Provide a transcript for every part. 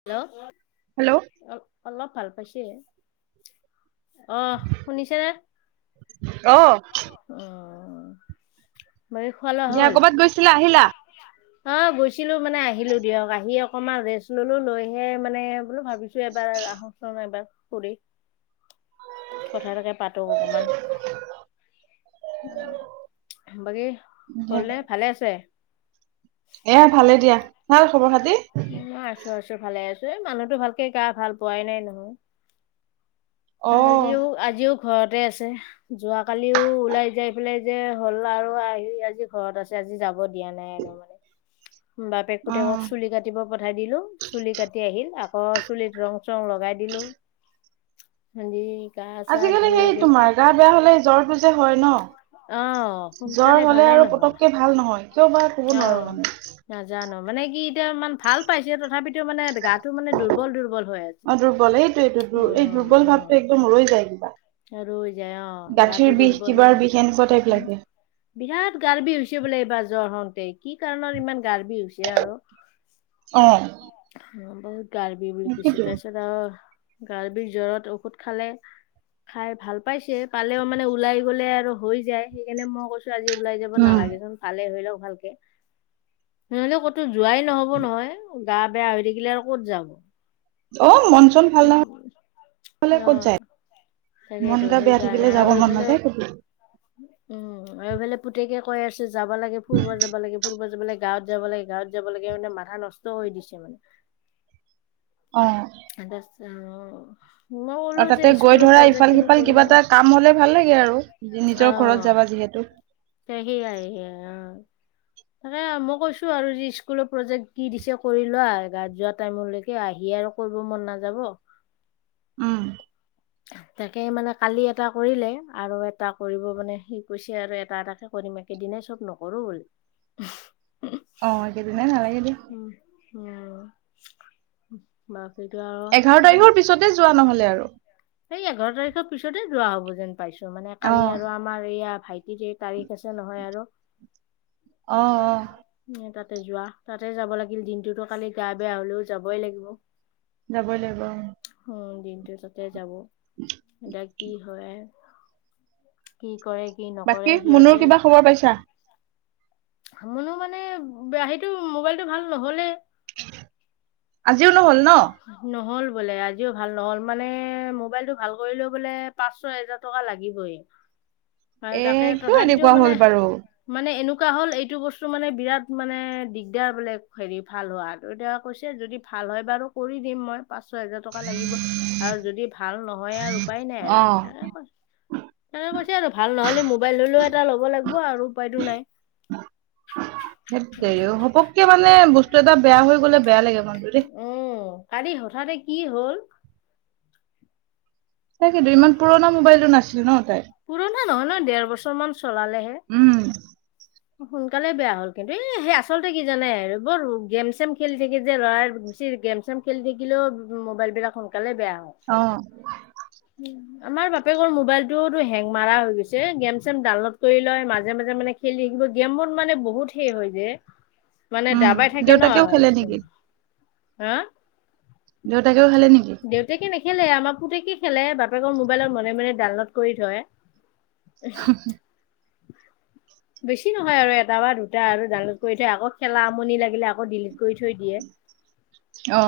Hello hello অ অলপ ভাল পাইছে আহ শুনিছে নে অ অ মইয়ো দিয়া কবাত গৈছিলা আহিলা অ গৈছিলো মানে আহিলো দিয়ক আহি অকমান ৰেষ্ট ললো লৈহে মানে বোলো ভাব ভাবিছো এবাৰ আহো ছোন এবাৰ ফুৰি কথা এটাকে পাতো অকমান অ', বাকী হ'লনে ভালে আছে? এয়া ভালে দিয়া, ভাল খবৰ খাতি? মই আছো আছো ভালে আছো এ মানুহতো ভালকে গা ভাল পোৱাই নাই নহয়। অ [unintelligible] আজিও ঘৰতে আছে। যোৱা কালিও ওলাই যাই পেলাই যে হ'ল আৰু আহি আজি ঘৰত আছে আজি যাব দিয়া নাই আৰু মানে বাপেক পুতেকক উম চুলি কাট কাটিব পঠাই দিলো চুলি কাটি আহিল আকৌ চুলিত ৰং চং লগাই দিলো। হেৰী গা চা ধুই একেবাৰে ভাত কিবা হ'লেই জ্বৰটো যে হয় ন' অ', জ্বৰ সোনকালে হলে ভালেই আৰু নহয়। পতককে ভাল নহয়। কিয় বা ক'ব অ নোৱাৰো মানে। নাজানো মানে কি এতিয়া ইমান ভাল পাইছে তথাপিতো মানে গাটো মানে দুৰ্ বল দুৰ্বল হৈ আছে অ দুৰ্বল এইটোয়েটো এই উম দুৰ্বল উম ভাৱটো একদম ৰৈ যায় কিবা ৰৈ যায় অ গাঁঠিৰ গাটো বিষ দুৰ্বল কিবাৰ হৈ বিষ এনেকুৱা টাইপ যায় উম লাগে বিৰাট গাৰ্বি হৈছে বোলে এইবাৰ জ্বৰ হওঁতে কি কাৰণৰ ইমান গাৰ্বি হৈছে আৰু [unintelligible] অ' অ', বহুত গাৰ বিষ বুলি কৈছে তাকেইতো। তাৰপিছত আৰু গাৰ বিষ জ্বৰত ঔষধ খালে খাই ভাল পাইছে পালেও মানে ওলাই গলে আৰু হৈ যায় সেইকাৰণে মই কৈছো তই আজি ওলাই যাব উম নালাগেচোন ভালে হৈ লওক ভালকেও নুশুনে কথ কতো যোৱাই নহব নহয় গা বেয়া হৈ থাকিলে আৰু ক'ত যাব। অ', মন চন ভাল নহ হলে অ ক'ত যায়। মন তাকেইতো গা বেয়া সেইকাৰণে থাকিলে যাব আৰু মন এইফালে নাযায় কতো উম, এইফালে পুতেকে কৈ আছে যাবা লাগে ফুৰিব যাবা লাগে ফুৰিব যাবা লাগে গাঁৱত যাব লাগে গাঁৱত যাব লাগে মানে মাথা নষ্ট কই দিছে মানে। অ' [unintelligible] আৰু যে তাতে গৈ স্কুলৰ ধৰা প্ৰজেক্ট ইফাল খিনি সিফাল কৰি ল কিবা এটা কাম হলে ভাল লাগে আৰু অ নিজৰ ঘৰত যাবা যিহেতু সেইয়াই সেয়াই অ তাকে মই কৈছো আৰু যি স্কুলৰ প্ৰজেক্ট কি দিছে কৰি লোৱা গাৱত যোৱা টাইমলৈকে এ আহি আৰু কৰিব মন নাযাব। উম তাকে মানে কালি এটা কৰিলে আৰু এটা কৰিব মানে সি কৈছে আৰু এটা এটাকে কৰিম একেইদিনাই চব নকৰো বুলি। অ', একেদিনাই নালাগে দিয়া উম, উম, বাকীতো আৰু এঘাৰ হেই তাৰিখৰ পিছতে যোৱা নহলে আৰু সেই এঘাৰ তাৰিখৰ পিছতে যোৱা হ'ব যেন পাইছো মানে অ কালি আৰু আমাৰ এইয়া ভাইট টি যে তাৰিখ আছে নহয় আৰু অঁ', অঁ। এ তাতে যোৱা তাতে যাব লাগিল দিনটোতো কালি গা বেয়া হলেও যাবই লাগিব। যাবই লাগিব অ' উম, দিনটো তাতে যাব এতিয়া কি হয়াই কি কৰে কি নকৰে সিহঁতে বৰ পাইছা? আমনো মানে বেয়া সেইটো মোবাইলটো ভাল নহলে আজিও নহ'ল ন'? ন'হল বোলে আজিও ভাল নহ'ল মানে মোবাইলটো ভাল কৰিলেও বোলে পাঁচ ছয় হেজাৰ টকা লাগিবই আৰু এ তাকে কিয় তথাপিতো এনেকুৱা মানে হ'ল বাৰু মানে এনেকুৱা হ'ল এইটো বস্তু মানে বিৰাট মানে দিগদাৰ বোলে হেৰি ভাল হোৱাত এতিয়া কৈছে যদি ভাল হয় বাৰু কৰি দিম মই পাঁচ ছয় হোজাৰ টকা লাগিব আৰু যদি ভাল নহয় আৰু উপায় নাই অ আৰু তাকে কৈছে তেনেকে কৈছে আৰু ভাল নহ'লে মোবাইল হলেও এটা ল'ব লাগব আৰু উপায়তো নাই সেত তেৰি সপককে মানে বস্তু এটা বেয়া হৈ গলে বেয়া লাগে মনটো দেই উম, কালি হঠাতে কি হ'ল তাকেইটো ইমান পুৰণা মোবাইলতো নাছিলে ন তাই? পুৰণা নহয় ন ডেৰ বছৰ মান চলালেহে। উম। সোনকালে বেয়া হ'ল কিন্তু এ সেই আচলতে কি জানে? বৰ গেম - চেম খেলি থাকি যে লৰাই বেছি গেম চেম খেলি থাকিলেও ওম মোবাইলবিলাক সোনকালে বেয়া হয়। অ'। উম। আমাৰ বাপেকৰ মোবাইলটোওতো হেং মাৰা হৈ গৈছে, গেম - চেম ডাউনলোড কৰি লয় মাজে - মাজে মানে খেলি ব গেমত মানে বহুত সেই হয় যে মানে উম দাবাই থাকে ন দেউতাকেও খেলে স্ক্ৰীন নেকি হা! দেউতাকেও খালে নেকি? দেউতাকে নেখেলে আমাৰ পুতেকে খেলে, বাপেকৰ মোবাইলত মনে - মনে ডাউনলোড কৰি থয়। উহ বেছি নহয় আৰু এটা বা দুটা আৰু ডাউনলোড কৰি থৈ আকৌ খেলা আমনি লাগিলে আকৌ ডিলিট কৰি থৈ দিয়ে। [unintelligible] অ।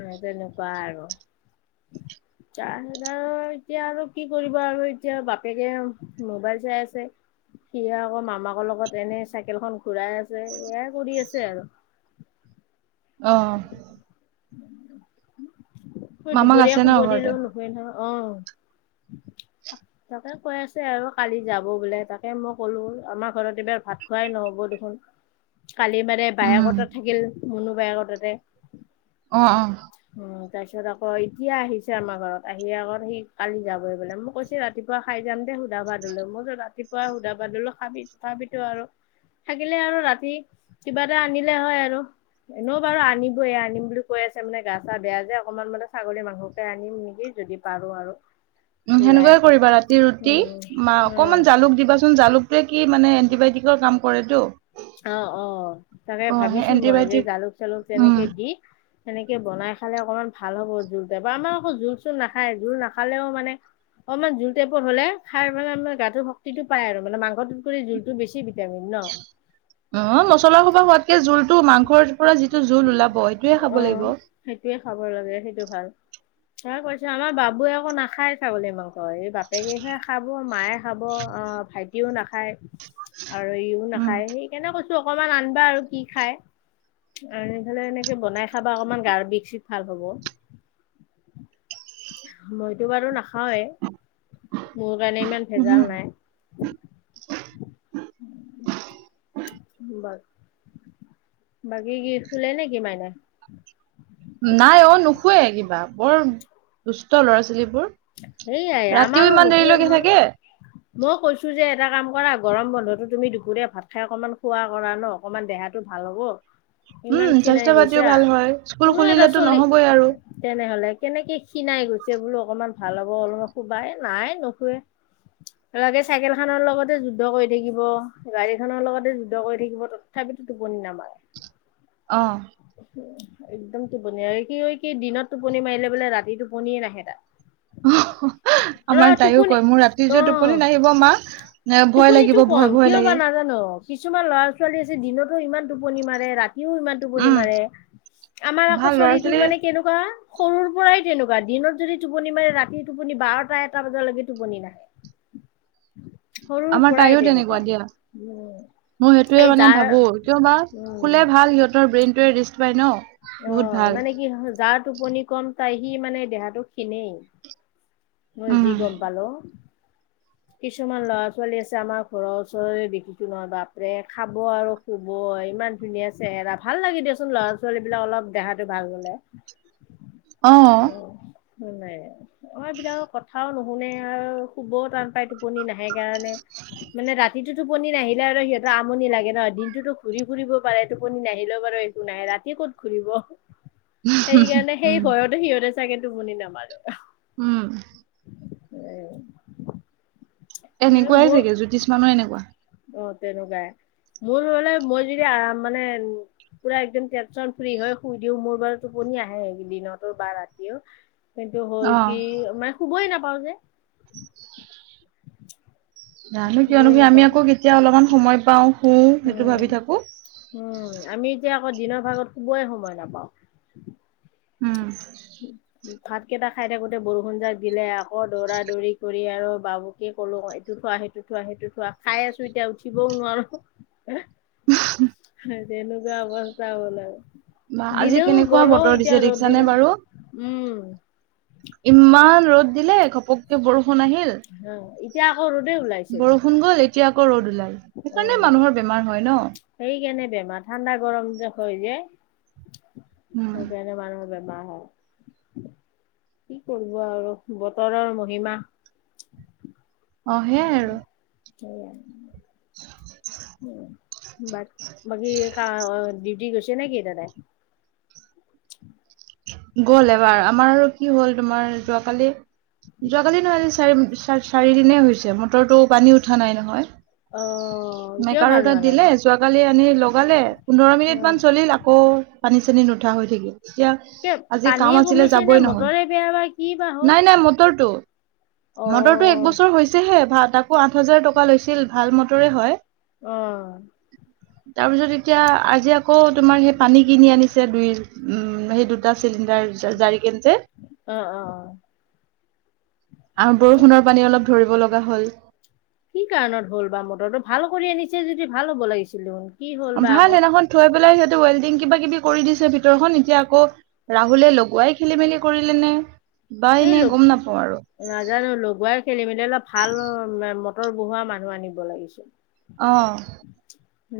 ৰ তেনেকুৱা আৰু। তাৰপিছত আৰু এতিয়া আৰু কি কৰিব আৰু এতিয়া বাপেকে মোবাইল চাই আছে। সি আকৌ মামাকৰ লগত এনে চাইকেলখন ঘুৰাই আছে এয়াই কৰি আছে আৰু। অ। মই মামাক দুপৰীয়া আছে ন শুব ঘৰতে দিলো নুশুৱে নহয় অ। তাকে কৈ আছে আৰু কালি যাব বোলে তাকে মই ক'লো আমাৰ ঘৰত এইবাৰ ভাত খোৱাই নহ'ব দেখোন। কালি মানে উম বায়েকহতত থাকিল মুনু বায়েকততে। অ অ। উম তাৰ পিছত আকৌ এতিয়া আহিছে আমাৰ ঘৰত, আহি আকৌ সি কালি যাবই বোলে, মই কৈছ তে ৰাতিপুৱা খাই যাম দে সুধা ভাত হলও, মইতো ৰাতিপুৱা সুধা ভাত হলও খাবি খাবিতো আৰু থাকিলে আৰু ৰাতি কিবা এটা আনিলে হয় আৰু। এনও বাৰু আনিবয়ে, আনিম বুলি কৈ আছে মানে গা চা বেয়া যে অকনমান মানে ছাগলী মাংসকে আনিম নেকি যদি পাৰো আৰু। উম ওলাই সেনেকুৱাই কৰিবা ৰাতি ৰুটি উম মা উম অকমান জালুক দিবাচোন জালুক বোৰে কি মানে এণ্টিবায়টিকৰ কাম কৰেতো অ অ তাকে অ সেই ভাবিছো মই যে এণ্টিবায়টিক জালুক - চালুক উম তেনেকে দি সেনেকে বনাই খালে অকণমান ভাল হ'ব জোলতে বা আমাৰ আকৌ জোল - চোল নাখায়, জোল নাখালেও মানে অকণমান জোল টাইপত হ'লে খাই মানে আমাৰ গাটোৰ শক্তিটো পায় আৰু মানে মাংসটোত কৰি জোলটো বেছি ভিটামিন ন। অ মছলা সোবা হোৱাতকে জোলটো মাংসৰ পুৰা যিটো জোল ওলাব সেইটোয়ে খাব অ', লাগিব। সেইটোয়ে খাব লাগে সেইটো ভাল। তা কৈছো আমাৰ বাবে একো নাখায় ছাগলী মাংস এই বাপেকেহে খাব, মায়ে খাব অ ভাইটিও নাখায় আৰু ইও উম নাখায় সেইকাৰণে কৈছোঁ অকণমান আনিবা আৰু কি খায়? আনিফালে এনেকে বনাই খাবা অকনমান গাৰ বিষ - চিক ভাল হব। মইতো বাৰু নাখাওৱেই, মোৰ কাৰণে ইমান উহু ভেজাল নাই। বাৰু, বাকী কি শুলে নেকি মাইনাই? নাই অ নোশুৱে কিবা, বৰ দুষ্ট ল'ৰা - ছোৱালীবোৰ। সেইয়াই ৰাতিও আমাৰো ইমান নুশুৱে দেৰিলৈকে থাকে নহয়। মই কৈছো যে এটা কাম কৰা গৰম বন্ধতো তুমি দুপৰীয়া ভাত খাই অকনমান খোৱা কৰা ন। অকমান দেহাতটো ভাল হ'ব। ইমান উম খিনাই স্বাস্থ্য পাতিও গৈছা ভাল হয় স্কুল কোনো এটা খুলিলেতো চলি। নহবই আৰু তেনেহলে কেনেকে খিনাই গৈছে বোলো অকমান ভাল হ'ব অলপমান শোবাই নাই নুশুৱে। লগে চাইকেল খনৰ লগতে যুদ্ধ কৰি থাকিব গাড়ী খনৰ লগতে যুদ্ধ কৰি থাকিব তত তথাপিতো টোপনি নামাৰে। অ'। উ একদম টোপনি কি কি দিনত টোপনি মাৰিলে বোলে ৰাতি টোপনিয়ে নাহে তাৰ। হ হ অ আমাৰ তাইও টোপনি কয় মোৰ ৰাতি অ যে টোপনি নাহিব মা। ন ভয় টোপনিটো লাগিব ভয় কম -ভয় কিয় বা লাগে। নাজানো কিছুমান ল'ৰা -ছোৱালী আছে দিনতো ইমান টোপনি মাৰে ৰাতিও ইমান। টোপনি উম মাৰে আমাৰ আকৌ ভাল ল'ৰা চলিটো ছোৱালী মানে কেনেকুৱা। সৰুৰ পৰাই তেনেকুৱা দিনত যদি টোপনি মাৰে ৰা ৰাতি টোপনি বাৰটা এটা বজালৈকে টোপনি নাহে। সৰুৰ আমাৰ তাইও পৰাই তেনেকুৱা দিয়া উম। মই সেইটোৱে এই মানে যাৰ ভাবো কিয় বা উম শুলে ভাল সিহঁতৰ ব্ৰেইনটোৱে ৰেষ্ট পায় ন। বহুত অ', ভাল মানে কি জাৰ টোপনি কম তাই সি মানে দেহাটো ক্ষিণেই। মই উম যি গম পালো। কিছুমান ল'ৰা- ছোৱালী আছে আমাৰ ঘৰৰ ওচৰৰে দেখিছোঁ নহয় বাপৰে খাব আৰু শুব ইমান ধুনীয়া চেহেৰা ভাল লাগে দিয়াচোন ল'ৰা-ছোৱালী বোলে অলপ দেহাটো ভাল হলে অ', নাই। আমাৰ এইবলাকৰ কথাও নুশুনে আৰু শুবও টান পাই টো টোপনি নাহে কাৰণে মানে ৰাতিটো। টোপনি নাহিলে আৰু সিহঁৰ আমনি লাগে নহ দিনটোতো ঘৰি ফুৰিব পাৰে টোপনি নাহিলেও বাৰু একো নাই ৰাতি ক'ত ঘুৰিব সেইকাৰণে সেই উম ভয়তে সিহঁতে চাগে টোপনি নামাৰে। উম। এনেকুৱাই মোৰ চাগে জ্যোতিষ্মানো এনেকুৱা। অ', তেনেকুৱাই মোৰ হলে মই যদি আৰাম মানে পুৰা একদম টেনশচন ফ্ৰী হয় শুই দিও মোৰ বাৰু টোপনি আহে দিনতো বা ৰাতিও। কিন্তু হ'ল অ কি মানে শুবই নাপাও যে। [unintelligible] জানো কিয়নো শুবই কি আমি নাপাও আকৌ কেতিয়া অলপমান সময় পাও শুও সেইটো উম ভাবি থাকো। উম আমি এতিয়া আকৌ দিনৰ ভাগত শুবয়ে সময় নাপাওঁ। উম। ভাত কেইটা খাই থাকোতে বৰষুণ যাক দিলে আকৌ দৌৰা-দৌৰি কৰি আৰু বাবুকে কলো এইটো থোৱা সেই এইটো থোৱা সেইটো থোৱা খাই আছো এতিয়া উঠিবও নোৱাৰো। তেনেকুৱা অৱস্থা হ'ল বা আৰু আজি দিলেও কেনেকুৱা গলো বতৰ দিছে এতিয়া ৰ'দ দেখিছানে দিলে। বাৰু উম। ইমান ৰ'দ দিলে ঘপককে বৰষুণ আহিল। অ', এতিয়া আকৌ ৰ'দে ওলাইছে দেখোন। বৰষুণ গ'ল এতিয়া আকৌ ৰ'দ ওলাই সেইকাৰণে মানুহৰ বেমাৰ হয় ন। সেই কাৰণে বেমাৰ ঠাণ্ডা গৰম যে হয় যে। উম সেইকাৰনে মানুহৰ বেমাৰ হয়। কি কৰিব আৰু বতৰৰ মহিমা। অ' সেইয়াই আৰু। [unintelligible] [unintelligible] বাকী কা ডিউটি গৈছে নেকি দাদাই? গ'ল এবাৰ, আমাৰ আৰু কি হ'ল তোমাৰ যোৱাকালি যোৱাকালি নহয় চাৰ-চাৰিদিনেই হৈছে, মটৰটো পানী উঠা নাই নহয়। অ'। এতিয়াও মেকাৰৰ ভাল হোৱা তাত নাই দিলে, যোৱাকালি আনি লগালে পোন্ধৰ অ মিনিট মান চলিল আকৌ পানী চানী নুঠা হৈ থাকে, এতিয়া কিয় আজি পানীয়ে কাম আছিলে কমিছে নে যাবই নহ'ল। মটৰে বেয়া বা কি বা হ'ল নাই নাই মটৰটো। অ মটৰটো এক বছৰ হৈছেহে, বা তাকো আঠ হাজাৰ টকা লৈছিল, ভাল মটৰে হয়। অ'। তাৰপিছত এতিয়া আজি আকৌ তোমাৰ সেই পানী কিনি আনিছে দুই উম টা চিলিণ্ডাৰ জাৰি কেনে যে অ', অ', অ'। আ, বৰষুণৰ পানী অলপ ধৰিব লগা হ'ল। কি কাৰণত হ'ল বা মটৰটো, ভাল কৰি আনিছে যদি ভাল হ'ব লাগিছিল [unintelligible] ভাল আকৌ সেইদিনাখন থৈ পেলাই সিহঁতে ৱেল্ডিং কিবা কিবি কৰি দিছে ভিতৰখন এতিয়া আকৌ ৰাহুলে লগোৱাই খেলি মেলি কৰিলেনে বা সেই এনে লোক গম নাপাওঁ আৰু। নাজানো, লগোৱাই খেলি মেলি, অলপ ভাল মটৰ বহোৱা মানুহ আনিব লাগিছিল। অ'।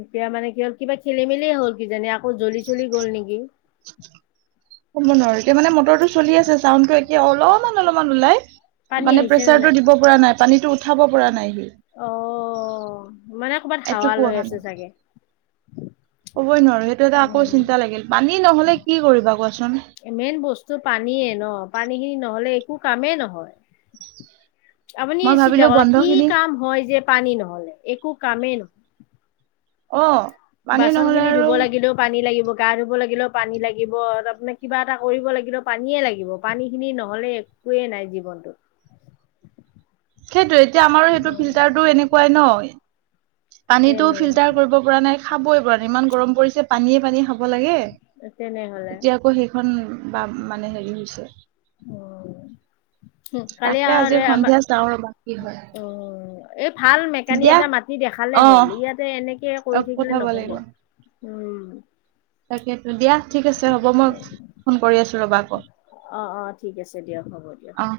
এতিয়া মানে কি হ'ল, কিবা খেলি মেলি হ'ল কিজানি, আকৌ জ্বলি চলি গ'ল নেকি। ক'ব নোৱাৰো। এতিয়া মানে মটৰটো চলি আছে, চাউণ্ডটো এয়া অলপমান অলপমান ওলাই। পানী মানে আহিছে নে প্ৰেচাৰটো নাই? দিব পৰা নাই, পানীটো উঠাব পৰা নাই সি। অ' মানে ক'ৰবাত এইটো হাৱা লৈ পহা আছে নাই। চাগে। কবই নোৱাৰো এইটো এটা আকৌ উম, চিন্তা লাগিল। পানী নহ'লে কি কৰিবা কোৱাচোন? মেইন বস্তু পানীয়ে ন' পানীখিনি নহ'লে একো কামেই নহয়। আপুনি মই ভাবিলো চিন্তা কৰক বন্ধ কি খিনি কাম হয় যে পানী নহ'লে, একো কামেই নহ অ'। পানী নহলে বাচনখিনি আৰু ধুব লাগিলেও পানী লাগিব, গা ধুব লাগিলেও পানী লাগিব, তাৰপমানে কিবা এটা কৰিব লাগিলেও পানীয়েই লাগিব, পানীখিনি নহ'লে একোৱে নাই জীৱনটোত। সেইটোয়ে, এতিয়া আমাৰো সেইটো ফিল্টাৰটো এনেকুৱাই ন'। পানীটো তেনে ফিল্টাৰ কৰিব পৰা নাই, খাবই পৰা নাই, ইমান গৰম পৰিছে পানীয়ে পানীয়ে খা ব লাগে, তেনেহলে এতিয়া আকৌ সেইখন বা মানে হেৰি হৈছে। অ'। কালি তাকে আজি আহ, আমাৰ, সন্ধিয়া চাওঁ ৰবা কি হয় অ' এই ভাল মেকানি দিয়া এটা মাত নি দেখালে অ হ'ল, ইয়াতে এনেকে কৰি থাকিলে পঠাব নহ'ব। লাগিব উম। তাকেতো, দিয়া। ঠিক আছে হ'ব মই ফোন কৰি আছোঁ ৰ'বা আকৌ। অ অ ঠিক আছে দিয়ক হ'ব দিয়ক অ'।